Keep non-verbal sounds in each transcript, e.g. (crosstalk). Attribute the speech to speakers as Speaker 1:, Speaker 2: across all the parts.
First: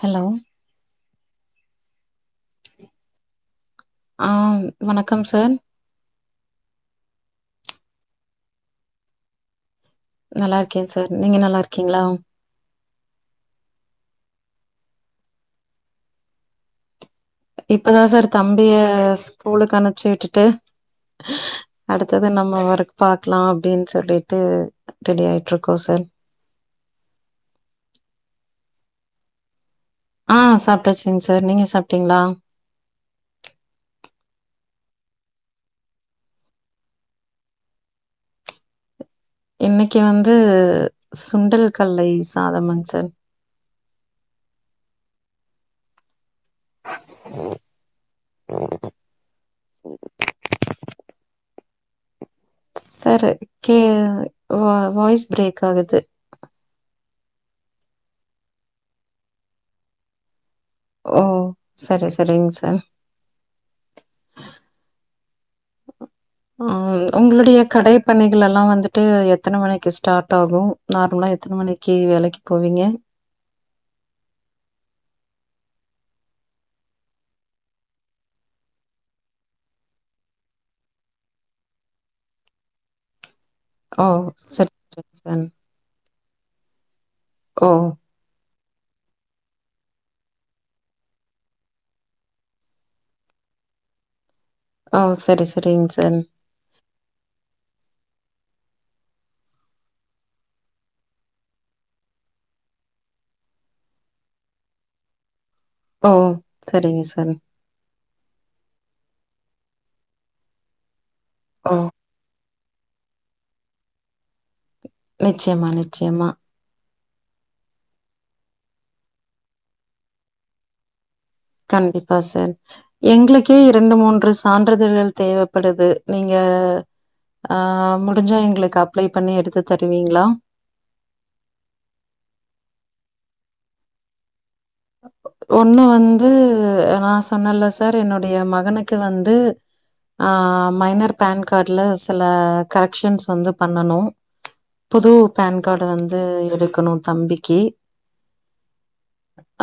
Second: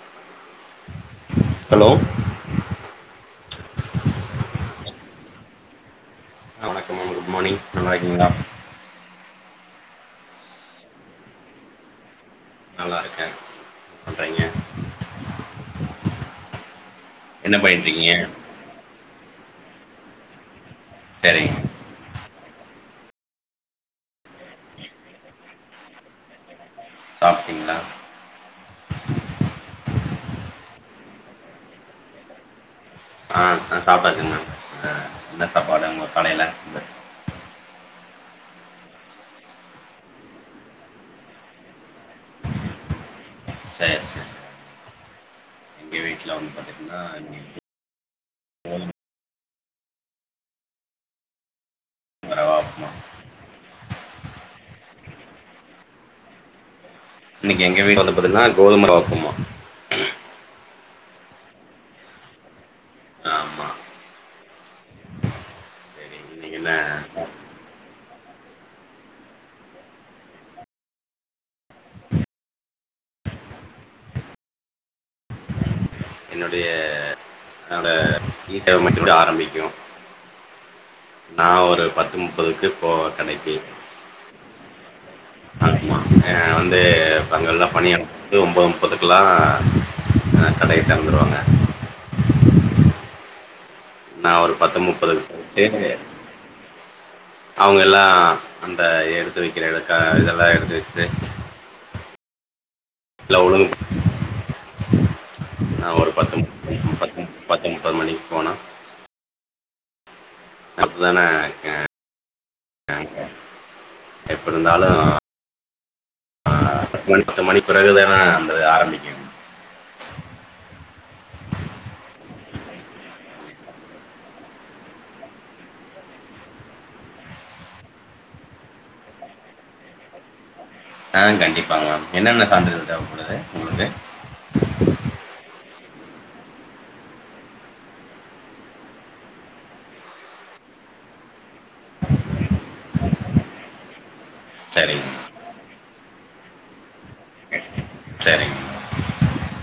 Speaker 1: Hello
Speaker 2: hello
Speaker 1: ஆ வணக்கம் sir
Speaker 2: வணக்கம் மேம் குட் மார்னிங் நல்லா இருக்கிங்களா
Speaker 1: நல்லா இருக்கேன் சார் நீங்க நல்லா இருக்கிங்களா
Speaker 2: நல்லா இருகேன் என பண்றீங்க என்ன பண்ணிட்டு
Speaker 1: இப்பதான்
Speaker 2: இருக்கீங்க
Speaker 1: சார் தம்பிய ஸ்க் கூலுக்கு அனுச்சு விட்டுட்டு இஸ்
Speaker 2: சரிங்க
Speaker 1: அடுத்தது நம்ம ஒர்க் பாகலாம் அப்டின்னு சொல்லிட்டு ரெடிஆயிட்டு இருக்கோம் சார்
Speaker 2: சாப்டீங்ளா
Speaker 1: ஆஹ் சாப்டச்சுங்கசார் நீங்க சாப்டீங்ளா
Speaker 2: ஆஹ் சாப்டாச்சுங்மா ஆஹ் என்ன சாப்பாடு உங்க கடயில இந்த
Speaker 1: இன்னைக்கு வந்து சுண்டல் கடலையும் சாதமண் சார்
Speaker 2: ஜா எங்க வீட்ல வந்து (inaudible)
Speaker 1: கும் ச்
Speaker 2: கோதுமை ரவா உப்புமா
Speaker 1: சார் கே வா வாய்ஸ் பிரேக் ஆகுது
Speaker 2: இன்னக்கு எங்க வீட்டு பத்திங்கான கோதுமரவ உப்புமா
Speaker 1: ஓ சரி சரிங்க சார்
Speaker 2: ஆமா சரி இன்னைக்கு என்ன
Speaker 1: உஹ உங்களுடய கடயபணிகளாம் வந்துட்டு எத்தன மணிக்கு ஸ்டாட் ஆகும் நார்மலா எத்தன மணிக்கு வேலக்கி போவீங்க
Speaker 2: என்னுடைய ஈ செவமத்தினேட ஆரம்பிக்கும் நான் ஒரு பத்து முப்பதுக்கு போவே கடக்கி
Speaker 1: ஓ செரிக்க சா
Speaker 2: ஹ வந்து நாங்கெல்லாம் பணியாற்றிட்டு ஒன்பது பத்துக்குலாம் ஹ கடய தெரந்துருவாங்க நான் ஒரு பத்து
Speaker 1: ஓ சரி
Speaker 2: முப்பதுமணிகே
Speaker 1: சரிங்க சார்
Speaker 2: நாங்கெல்லாம் அந்த எடுத்து வைக்கிற இ கா இதெல்லாம் எடுத்து வச்சுட்டு லவுளுங்க் நா
Speaker 1: ஓ
Speaker 2: ஒரு பத்துமு
Speaker 1: சரிங்க சார்
Speaker 2: பத்து முப்பதுமணிக்கு போனா அங்கதானே
Speaker 1: ஓ
Speaker 2: இருக்கேன் யாங்க எப்டியிருந்தாலும்
Speaker 1: நிச்சயமானிச்சி சியமா
Speaker 2: பத்து மணி பிறகுதான் நம்ம ஆரம்பிக்கும்
Speaker 1: கண்டிப்பா சார் எங்களுக்கே இரண்டு மூன்று சான்றிதழ்கள் தேவப்படுது நீங்க ஆஹ் முடிஞ்சா எங்களுக்கு அப்ளைபண்ணி எடுத்து தருவீங்களா
Speaker 2: ஆஹ் கண்டிப்பமா என்னனென்ன சான்றிதழ் தேவபடுது உங்களுக்கு
Speaker 1: ஒண்ணுவந்து நான் சொன்னேல சார் என்னுடைய மகனுக்கு வந்து மைனர் பேன்க் காட்ல சில கரெக்ஷன்ஸ் வந்து பண்ணணும் புது
Speaker 2: சரிங்க,
Speaker 1: பேன் கார்டு வந்து அது எடுக்கணும் தம்பிக்கு.
Speaker 2: செரிங்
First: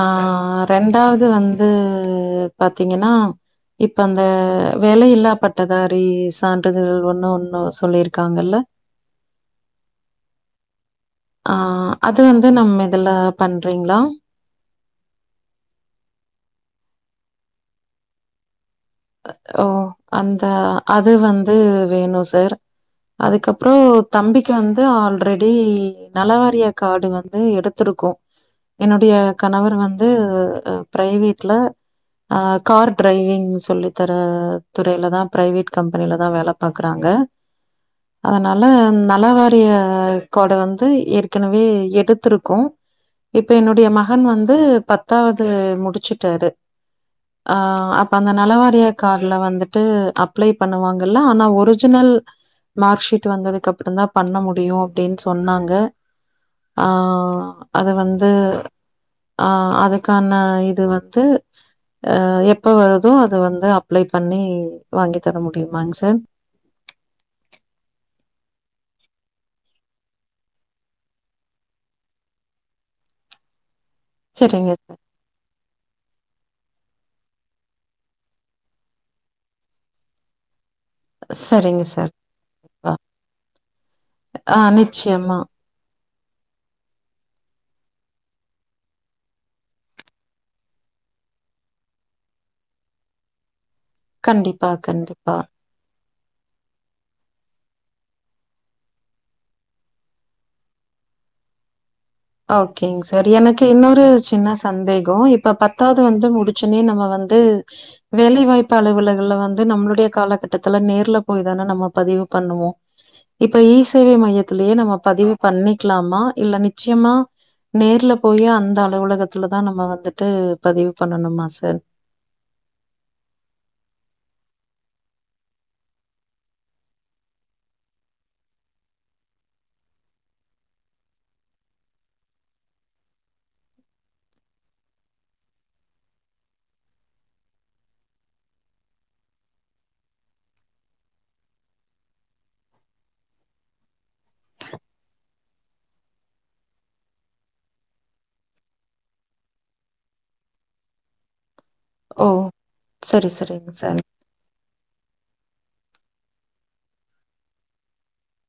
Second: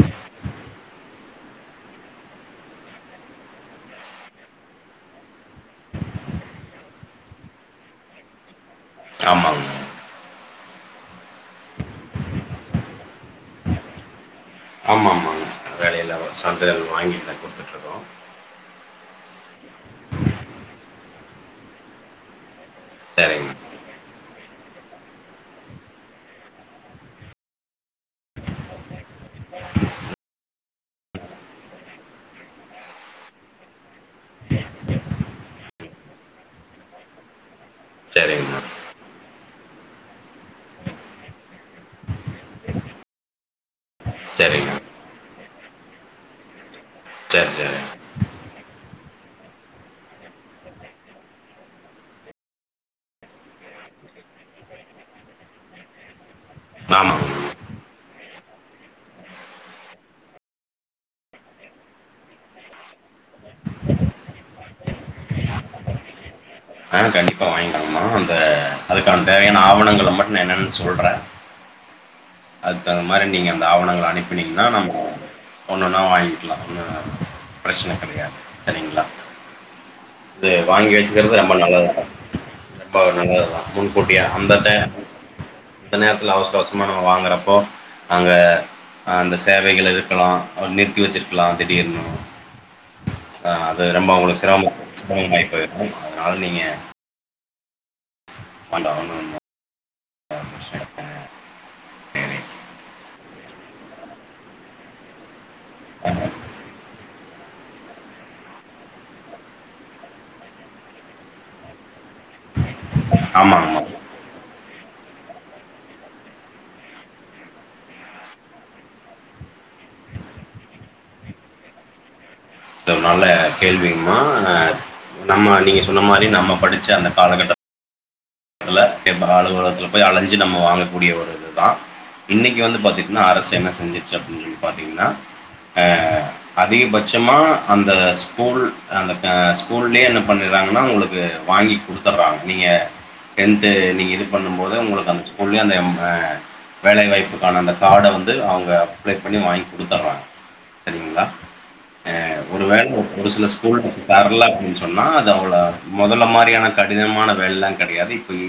Speaker 1: ஆஹ் ரெண்டாவது இது வந்து பாத்தீங்கன்னா இப்ப அந்த வேலையில்லா பட்டதாரி சான்றிதழ் ஒண்ணு ஒண்ணு சொல்லியிருக்காங்கல்ல
Speaker 2: ஆமாங்க
Speaker 1: ஆஹ் அது வந்து நம்ம இதுல பண்றீங்களா
Speaker 2: ஆமா ஆமாங்க வேலயில்லா சான்றிதழ் வாங்கி கொடுத்துட்டு இருக்கோம்
Speaker 1: ஓ அந்த அது வந்து வேணும் சார்
Speaker 2: சரிங்க
Speaker 1: அதுக்கப்புறம் தம்பிக் அது வந்து ஆல்ரெடி நலவாரிய கார்டு வந்து எடுத்துருக்கும் என்னுடைய கணவர் வந்து பிரைவேட்ல ஆ கார் டிரைவிங் சொல்லி இத்தர துறையில தான் பிரைவேட் கம்பெனிலதான் வேல பாக்குறாங்க
Speaker 2: சரிங்கம்மா
Speaker 1: அதனால நல வார் ய கொட வந்து ஏற்கனவே எடுத்துருக்கும் இப்ப என்னுடைய மக இவன் வந்து
Speaker 2: சரிங்க
Speaker 1: பத்தாவது இப்ப முடிச்சுட்டாரு
Speaker 2: சரி சரி
Speaker 1: ஆஹ் அப்ப அந்த நலவரி காட்ல வந்துட்டு அப்ளை பண்ணுவாங்கல்ல ஆனா ஒரிஜினல் மார்க் ஷீட் வந்ததுக்கு அப்பறம் தான் பண்ண முடியும் அப்டின்னு சொன்னாங்க
Speaker 2: ஆமாங்கம்மா
Speaker 1: ஆஹ் அது வந்து ஆஹ் அதுக்கான இது வந்து அஹ எப்ப வருதோ அது வந்து அப் அப்ளை பண்ணி வாங்கி தர முடியுமாங் சார்
Speaker 2: ஆ கண்டிப்பாக வாங்கிக்கலாங்கம்மா அந்த அதுக்கான தேவையான ஆவணங்களை மட்டும் நான் என்னன்னு சொல்றேன் அதுக்குதகுந்த மாரி நீங்க அந்த ஆவணங்கள் அனுப்பினீங்கன்னா
Speaker 1: சரிங்க சார்
Speaker 2: நம்ம ஒன்னொன்னா வாங்கிக்கலாம் ம் பிரச்சன கெடயாது சரிங்களா இது வாங்கி வச்சுக்குறது ரொம்ப
Speaker 1: சரிங்க
Speaker 2: நல்லது தான்
Speaker 1: சார்
Speaker 2: ரொம்ப நல்லது தான் முன்கூட்டியே
Speaker 1: ஆ
Speaker 2: அந்தடையம்
Speaker 1: நிச்சயமா
Speaker 2: அந்த நேரத்தில் அவசர அவசரமான வாங்குறப்போ அங்க அந்த சேவைகள் இருக்கலாம் நிறுத்தி வச்சிருக்கலாம் திடீர்னும் அஹ அது நம்ப அவங்களுக்கு
Speaker 1: கண்டிப்பா
Speaker 2: சிரம சிரம
Speaker 1: கண்டிப்பா
Speaker 2: வாய் போயிரும் யார் நீங்க மண்ட (unintelligible)
Speaker 1: ஓகேங் சார் எனக்கு இன்னொரு சின்ன சந்தேகம் இப்ப பத்தாவது வந்து முடிச்சுன்னே நம்ம வந்து வேலைவாய்ப்ப அலுவலகள்ல வந்து நம்மளுடைய காலகட்டத்துல நேர்ல போய் தான நம்ம பதிவு பண்ணுவோம்
Speaker 2: ஆமா
Speaker 1: இப்ப ஈ
Speaker 2: ஆமா
Speaker 1: சேவை மையத் இதுலயே நம்ம பதிவு பண்ணிக்கலாமா இல்ல நித் நிச்சயமா நேர்ல போய் அந்த அலுவலகத்துல தான் நம்ம வந்துட்டு பதிவு பண்ணணுமா சார்
Speaker 2: அதநால கேள்விமா நம்ம நீங்க சொன்ன மாரி நம்ம படிச்ச அந்த காலகட்ட த்துல எம்மகால் அலுவலத்துல போய் அழஞ்சி நம்ம வாங்கக்கூடிய ஒரு இதா இன்னைக்கு வந்து பாத்தீங்கன்னா அரசு என்ன செஞ்சிச்சு அப்படின்னு சொல்லி பாத்தீங்கன்னா அஹ் அதிகபட்சமா அந்த ஸ்கூல் அந்த ஸ்கூல்லயே என்ன பண்ணிறாங்கன்னா உங்களுக்கு வாங்கி குடுத்துடுறாங் நீங்க டென்த்து நீங்க இது பண்ணும்போது உங்களுக்கு அந்த ஸ்கூல்லேயே அந்த வேலைவாய்ப்புக்கான அந்த கார்ட வந்து அவங்க அப்ளை பண்ணி வாங்கி குடுத்துடறாங்க சரிங்களா ஹ
Speaker 1: ஓ
Speaker 2: ஒரு வேள ஒரு
Speaker 1: சரி
Speaker 2: சில
Speaker 1: சரிங்க
Speaker 2: ஸ்கூல
Speaker 1: சார்
Speaker 2: தரல அப்டின்னு சொன்னா இது அவ்ள முதல்ல மாரியான கடினமான வேலைல கிடையாது இப் இப்பகீ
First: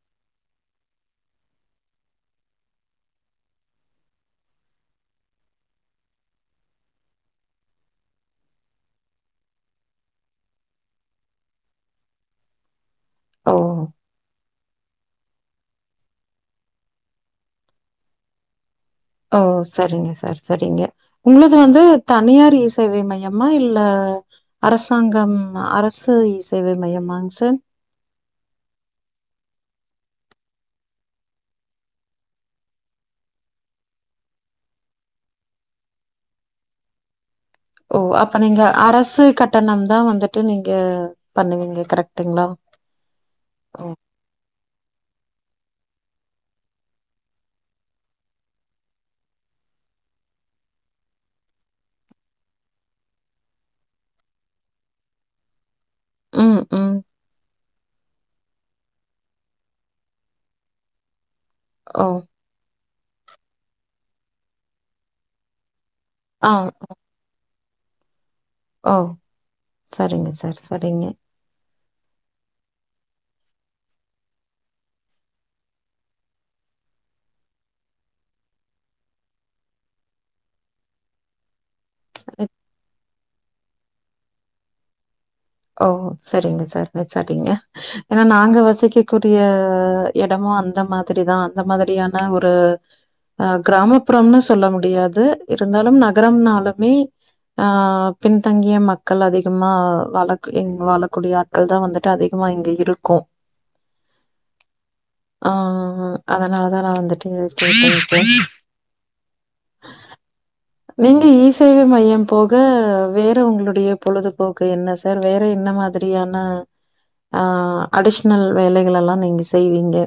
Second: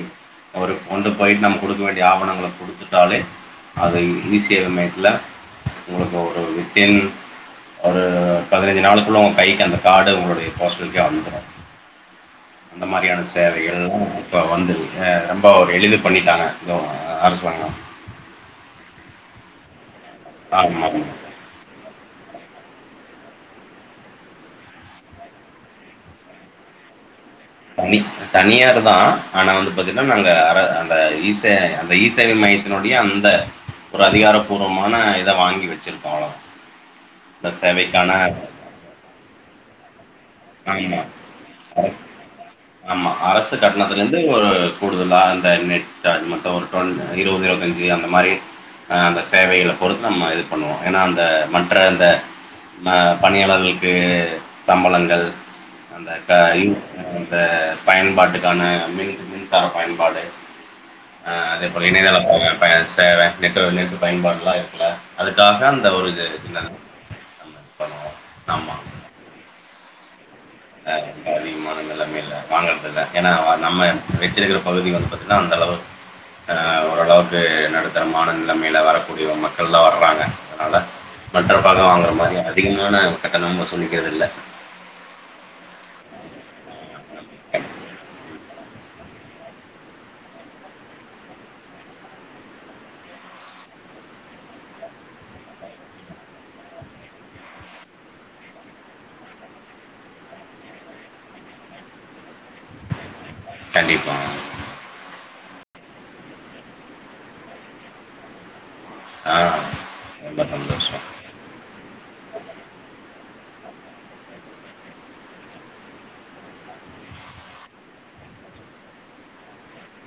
Speaker 2: ஒரு கொண்டு போயி் நம்ம குடுக்க வேண்டிய ஆவணங்கள குடுத்துட்டாலே அது ஈசேவைமையத்ல உங்களுக்கு ஒரு வித்தீன் ஒரு பதினைஞ்சு நாளுக்குள்ள ஒ கைக்கி அந்த கார்டு உங்களுடைய போஸ்டல்கே வந்துடும் அந்த மாரியான
Speaker 1: ஓ
Speaker 2: சேவைகள் பா வந்து ஏ ரொம்ப எளிது பண்ணிட்டாங்க இதுவ் அரசாங்கம்
Speaker 1: ஓ சரிங்க ச ச சரிங்க
Speaker 2: ஆமாமா.
Speaker 1: உங்களது வந்து தனியார்ஸ் சேவை மையமா இல்ல அரசாங்கம் அரசு சேவை மையமாங்ஸ்
Speaker 2: பைல்ஸ் தனியார் தா ஆனா வந்து பாத்தீங்னா நாங்க அ அந்த இசே அந்த இஈசேவ மையத்தினுடைய அந்த ஒரு அதிகாரபூர்வமான இத வாங்கி வச்சிருக்கோ அவ்வள
Speaker 1: ஓ அப்ப நீங்க அரசு கட்டணம் த வந்துட்
Speaker 2: ஆமா அம் ஆமா அரசு
Speaker 1: ஓ.
Speaker 2: கட்டணத்ல இருந்து ஒரு கூடுதலா இத நெட் அதுமத் ஒரு டொன் இருவது இருவத்தஞ்சு அந்த மாரி அந்த சேவகள பொறுத்து நம்ம இது பண்ணுவோம் ஏன்னா அந்த மற்ற அந்த பணியாளர்ளுக்கு சம்பளங்கள் அந்த
Speaker 1: ம்,
Speaker 2: காயும்
Speaker 1: ம்.
Speaker 2: அந்த பயன்பாட்டுக்கான மின் மின்சார பயன்பாடு ஆஹ் அதே
Speaker 1: ஓ.
Speaker 2: போலஇனியதல்லாகு பேஸ் தேற நெட்ஒன்க்கு பயன்பாடுல்லா இருக்கல அதுக்காக அந் த்த ஒருது
Speaker 1: ஆ.
Speaker 2: னா (inaudible) ஆமா
Speaker 1: ஓ. சரிங்க சார் சரிங்க.
Speaker 2: ஆஹ் வரிமானல்லாமே இல்ல வாங்கறது இல ஏன்னா நம்ம வச்சிருக்ற பகுதி வந்து பாத்தீங்னா அந்த அளவுக் ஓரளவுக்கு நடுத்தரமான நிலமையில வாழக்கூடிய மக்கள்லார்க்காங்க அதனால் மற்ற பாகம் அவங் ஒரு மாரி அதிகமான கட்டனம்ம சொல்லிகிறது இல்ல
Speaker 1: ஓ சரிங்க சரி சரிங்க ஏன்னா நாங்க வசிக்கக்கூடிய எடமும் அந்த மாதிரிதா அந்த மாதிரியான ஒரு அஹ் கிராமப்புறம்னு சொல்ல முடியாது இருந்தாலும் நகரம்னாலுமே ஆஹ் பின்தங்கிய மக்கள் அதிகமா வளத் எங் வாழக்கூடிய ஆட்கள் தா வந்துட்டு அதிகமா இங்க இருகோம்
Speaker 2: கண்டிப்பா
Speaker 1: ஆஹ அதனாலதான் நான் வந்துட்டு பேசியிருப்பேன்
Speaker 2: ஆ ரொம்ப சந்தோஷம்.
Speaker 1: நீங்க இசேவை மையம் போக வேற உங்களுடைய பொழுதுபோக்கு என்ன சார் சார் வேற என்ன மாதிரியான அஹ அடிஷனல் வேலைகள் எல்லாம் நீங்க செய்வீங்க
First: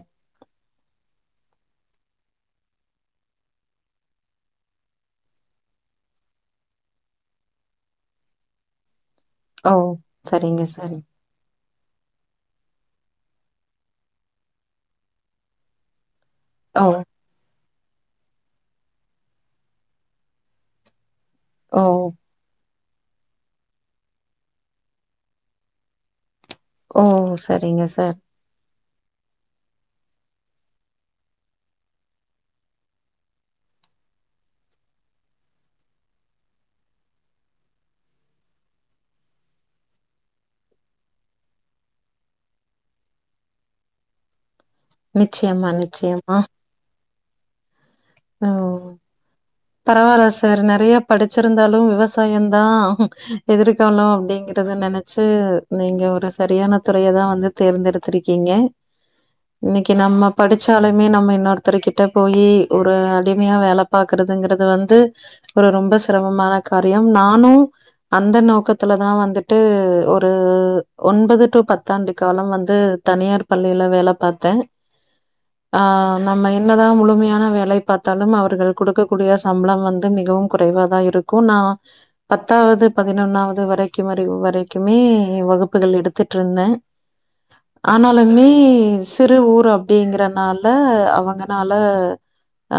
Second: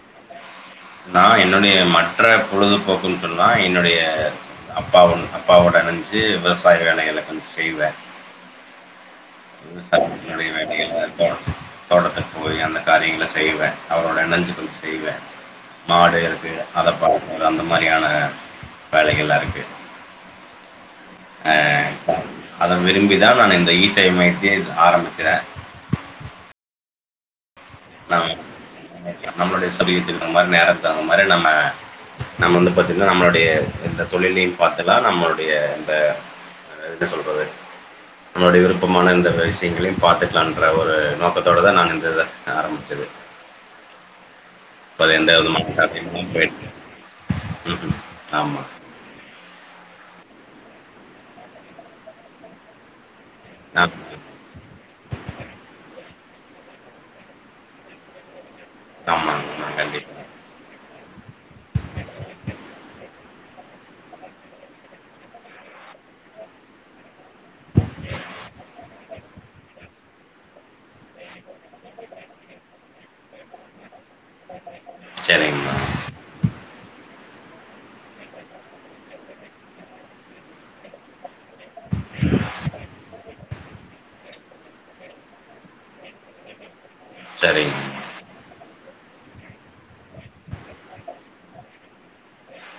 Speaker 2: நான் என்னுடைய மற்ற பொழுதுபோக்குன்னு சொன்னா என்னுடைய அப்பா அப்பாவோட இனஞ்சு விவசாய வேலைகள கொஞ்ச செய்வேன்
Speaker 1: ஓ!
Speaker 2: விவசாயுடய
Speaker 1: சரிங்க
Speaker 2: வேலைகள்
Speaker 1: சார்.
Speaker 2: தான் தோட்டத்துக்கு போய் அந்த காரியங்களை செய்வேன் அவரோட இணைஞ்சு கொஞ்சம்செய்வேன் மாடு
Speaker 1: ஓ!
Speaker 2: அத பாக்குற அந்த மாதிரி வேலைகளாம் இருக்கு
Speaker 1: ஓ!
Speaker 2: அஹ அதன் விரும்பி தான் நான் இந்த ஈஸ் இந்தமயத்தில் ஆரம்பிச்சிசேன்
Speaker 1: ஓ சரிங்க சார்
Speaker 2: நம்மளுடைய சமீபத்துக்கு அந்த மாரி நேரத்துக்கு தகுந்த மாரி நம்ம நம்ம வந்து பாத்தீங்கன்னா நம்மளுடைய இந்த தொழிலையும் பாத்துலாம் நம்மளுடைய இந்த என்ன சொல்றது நம்மளுடைய விருப்பமான இந்த விஷயங்களையும் பாத்துக்கலாம்ன்ற ஒரு நோக்கத்தோடதான் நான் இந்த ஆரம்பிச்சது (inaudible)
Speaker 1: நிச்சயமா,
Speaker 2: ம்
Speaker 1: நிச்சயமா.
Speaker 2: ம் ஆமா
Speaker 1: பரவாயில்ல சார் நெறைய படிச்சிருந்தாலும் விவசாயம்தான்
Speaker 2: ஆ-
Speaker 1: எதிர்காலம் அப்டிங்கறத நெனைச்சு நீங்க ஒரு சரியான துறைய தான் வந்து தேர்ந்தெடுத்துருக்கீங்க
Speaker 2: ஆமாங்கண்ணா
Speaker 1: இன்னைக்கு
Speaker 2: கண்டிப்பா
Speaker 1: நம்ம படிச்சாலுமே நம்ம இன்னொருத்தர் கிட்ட போயி ஒரு அடிமையா வேல பாக்குறதுங்கிறது வந்து ஒரு ரொம்ப சிரமமான காரியம் நானும் அந்த நோக்கத்துல தான் வந்துட்டு ஒரு (inaudible) ஒன்பது டு பத்தாண்டு காலம் வந்து தனியார் பள்ளியில வேல பாரத்தேன்
Speaker 2: சரிங்கம்மா
Speaker 1: ஆ நம்ம என்னதான் முழுமையான வேல பாத்தாலும் அவர்கள் கொடுக்கக்கூடிய சம்பளம் வந்து மிகவும் குறைவா தான் இருக் கு நான் பத்தாவது பதினொன்னாவது இது வரைக்கும் ரிவு வரைக்குமே வகுப்புகள் எடுத்துட்டுருந்தேன்
Speaker 2: சரிங்கம்மா
Speaker 1: ஆனாலுமே சிறு ஊர் அப்டிங்றனால அவங்கனால ஆ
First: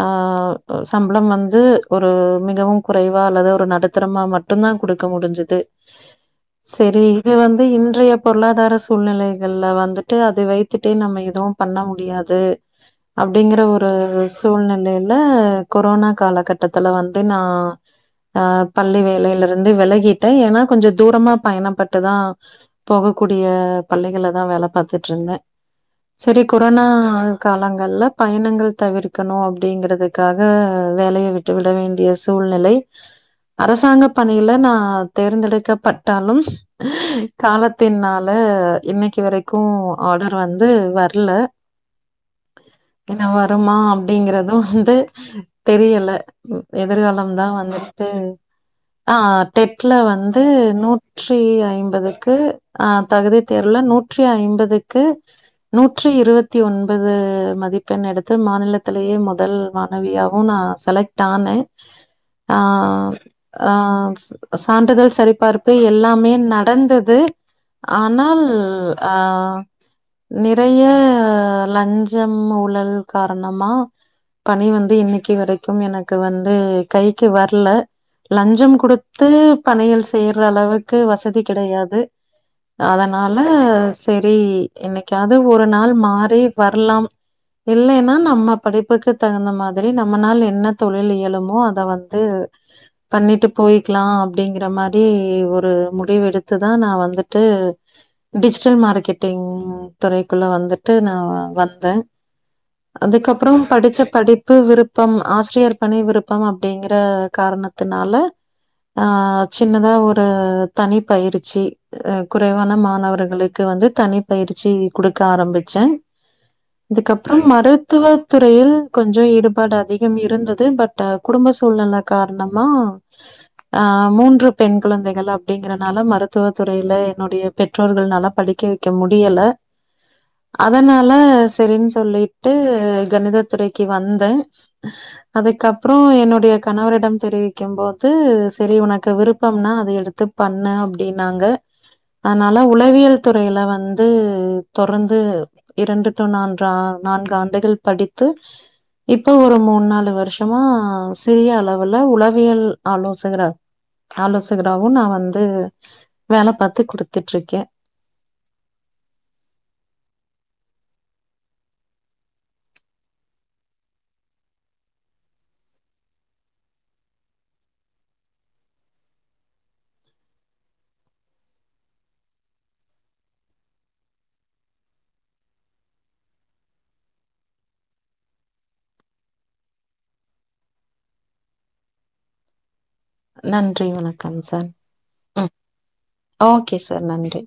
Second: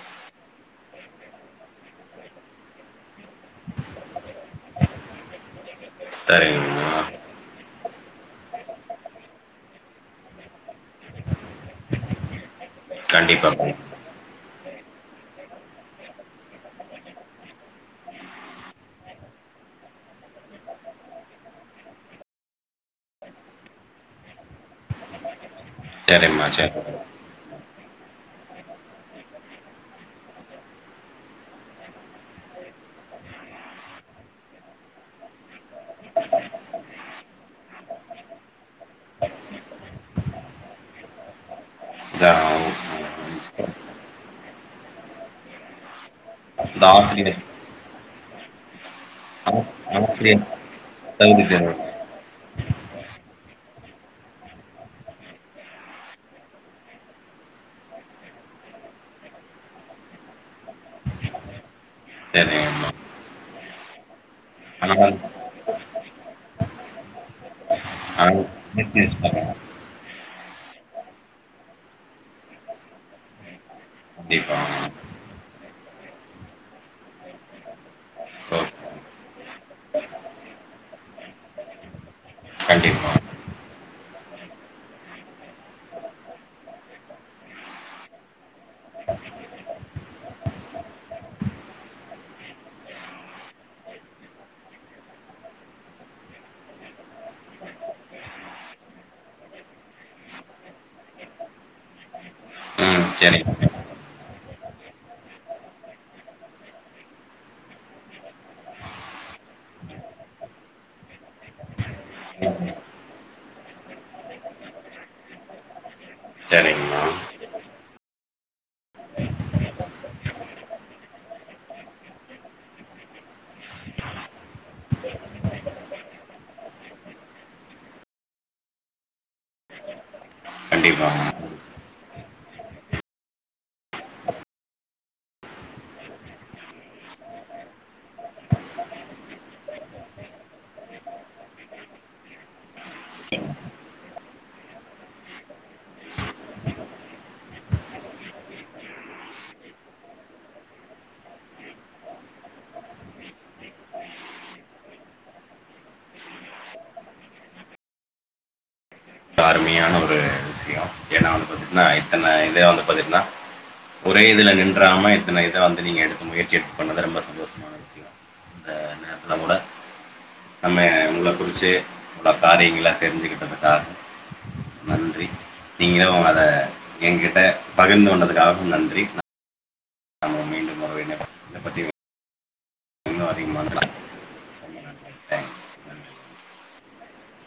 Speaker 1: சம்பளம் வந்து ஒரு மிகவும் குறைவா அல்லது ஒரு நடுத்தரமா மட்டும் தான் குடுக்க முடிஞ்சுது
Speaker 2: சரிங்கம்மா
Speaker 1: செரி இது வந்து இந் இன்றைய பொருளாதார சூழ்நிலைகள்ல வந்துட்டு அதை வைத்து கத்துட்டே நம்ம எதுவும் பண்ண முடியாது
Speaker 2: கண்டிப்பா
Speaker 1: அப்டிங்கற ஒரு சூழ்நிலையில கொரோனா காலகட்டத்துல வந்து நான் ஆஹ் பள்ளி வேலையில இருந்து விலகிட்டேன் ஏன்னா கொஞ்சம் தூரமா பயணப்பட்டுதான் அன் போகக்கூடிய பள்ளிகள்ல தான் வேல பாத்துட்டு இருந்தேன் சரி கொரோனா காலங் நல்ல பயணங்கள் தவிர் இருக்கணு அப்டிங்கறதுக்காக வேலையை விட்டு விட வேண்டிய சூழ்நிலை அரசாங்க பணியில நான் தேர்ந்தெடுக்கப் ப பட்டாலும் ஆ காலத்தின்னால இன்னைக்கி வரைக்கும் ஆர்டர் வந் அது வரல்லா
Speaker 2: இந்த
Speaker 1: என்ன வருமாம் (inaudible) வந்து தெரியல
Speaker 2: இந்த
Speaker 1: எதிர்காலம்
Speaker 2: ஆசிரியர்
Speaker 1: தான் வந்துட்டு (inaudible) ஆ டெட்ல வந்து நூற்றி
Speaker 2: தகுதி தேர்வு
Speaker 1: ஐம்பதுக்கு ஆ தகுதி தேர் உள்ள நூற்றி ஐம்பதுக்கு நூற்றி இருபத்தி ஒன்பது மதிப்பெண் எடுத்து மாநிலத்தில் (inaudible) மெத்தல் முதல் மாணவியாவும் நான் செலக்ட் ஆனேன்
Speaker 2: சரிம்மா
Speaker 1: ஆம் சா சான்றிதழ் சரிபார்ப்பு எல்லாமே நடந்தது ஆனால் அ
Speaker 2: யூபிஎஸ் பண்ணணும்
Speaker 1: நிறைய லஞ்சம் ஊழல் காரண ஆம்மா பணி
Speaker 2: கண்டிப்பாங்க
Speaker 1: வந்து இன்னைக்கி வரை (unintelligible) எனக்கு வந்து கைக்கு வரல்லா
Speaker 2: ஓகே
Speaker 1: லஞ்சம் கொடுத்து பள்ளயில் செய்ற அளவுக்கு வசதி கிடையாது
Speaker 2: கண்டிப்பா
Speaker 1: அதனால சரி அபி இன்னைக்க வது ஒரு நாள் மாறி வரலாம் இல்லைன்னா நம் நம்ம படிப்புக்கு தகுந்த மாரி நம்மளால என்ன தொழில் இயலுமோ அத வந்து பண்ணிட்டு போயிக்கலாம் அப்டிங்கற மாரி ஒரு முடிவு எடுத்துதான் நான வந்துட்டு டிஜிட்டல் மார்க்கெட்டிங் துறைக்குள்ள வந்துட்டு நான வந்தேன்
Speaker 2: ம்
Speaker 1: அதுக்கப்புறம்
Speaker 2: சரிங்க
Speaker 1: படிச்ச படிப்பு விறுப்பு விருப்பம் ஆசிரியர் பணி விருப்பம் அப்படிங்கிற காரணத்தினால ஆஹ் சின்னதா ஒரு தனி பயிற்சி ஹ குறைவான மாணவர்களுக்கு வந்து தனி பயிற்சி குடுக்க ஆரம்பிச்சேன்
Speaker 2: சரிங்கம்மா
Speaker 1: இதுக்கப்புறம் மறு மருத்துவ துறையில் கொஞ்சம் ஈடுபாடு அதிகம் இருந்தது பட் குடும்ப சூழ்நிலை காரணமா ஆஹ் மூன்று பெண் குழந்தைகள் அப்படிங்கறனால மருத்துவ துறையில என்னுடைய பெற்றோர்கள்நால படிக்க வைக்க முடியல அதனால
Speaker 2: கண்டிப்பாங்க
Speaker 1: சரின்னு சொல்லிட்ட அது கணித துறைக்கு வந்தேன் அதுக்கப்பறம் என்னுடைய கணவரிடம் தெரிவிக்கும் போது செரி உனக்கு விருப்பம்னா அதை எடுத்து பண்ணுனாங்க அப்டின்னாங்க அதனால உளவியல் துறையில வந்து தொடர்ந்து இரண்டு டு நான்குக நான்கு ஆண்டுகள் படித்து இப்ப ஒரு மூணு நாலு வருஷமா சிறிய அளவுல உளவியல் ஆலோசகரா ஆலோசகராவும் நான் வந்து வேல பாத்து குடுத்துட்டு இருக்கேன்
Speaker 2: கம்மியான ஒரு விஷயம் ஏன்னா வந்து பாத்தீங்கன்னா இத்தன இத வந்து பாத்தீங்கன்னா ஒரே இதுல நின்றாம இத்தன இத வந்து நீங்க எடுக்க முயற்சி எடுத்து பண்ணது ரொம்ப சந்தோஷமான விஷயம் அந்த நேரத்துல கூட நம்ப உங்கள குறிச்சு காரியங்கள தெரிஞ்சுக்கிட்டந் நன்றி நீங்களும் அத எகிட்ட பகிர்ந்து கொண்டதுக்காகவும் நன்றி (unintelligible) பத்தி இன்னும் அதிகமான ரொம்ப
Speaker 1: நன்றி வணக்கம் சார்
Speaker 2: நன்றி.
Speaker 1: ம்
Speaker 2: தேங்க்ஸ். நன்றி.
Speaker 1: ஓகே சார் நன்றி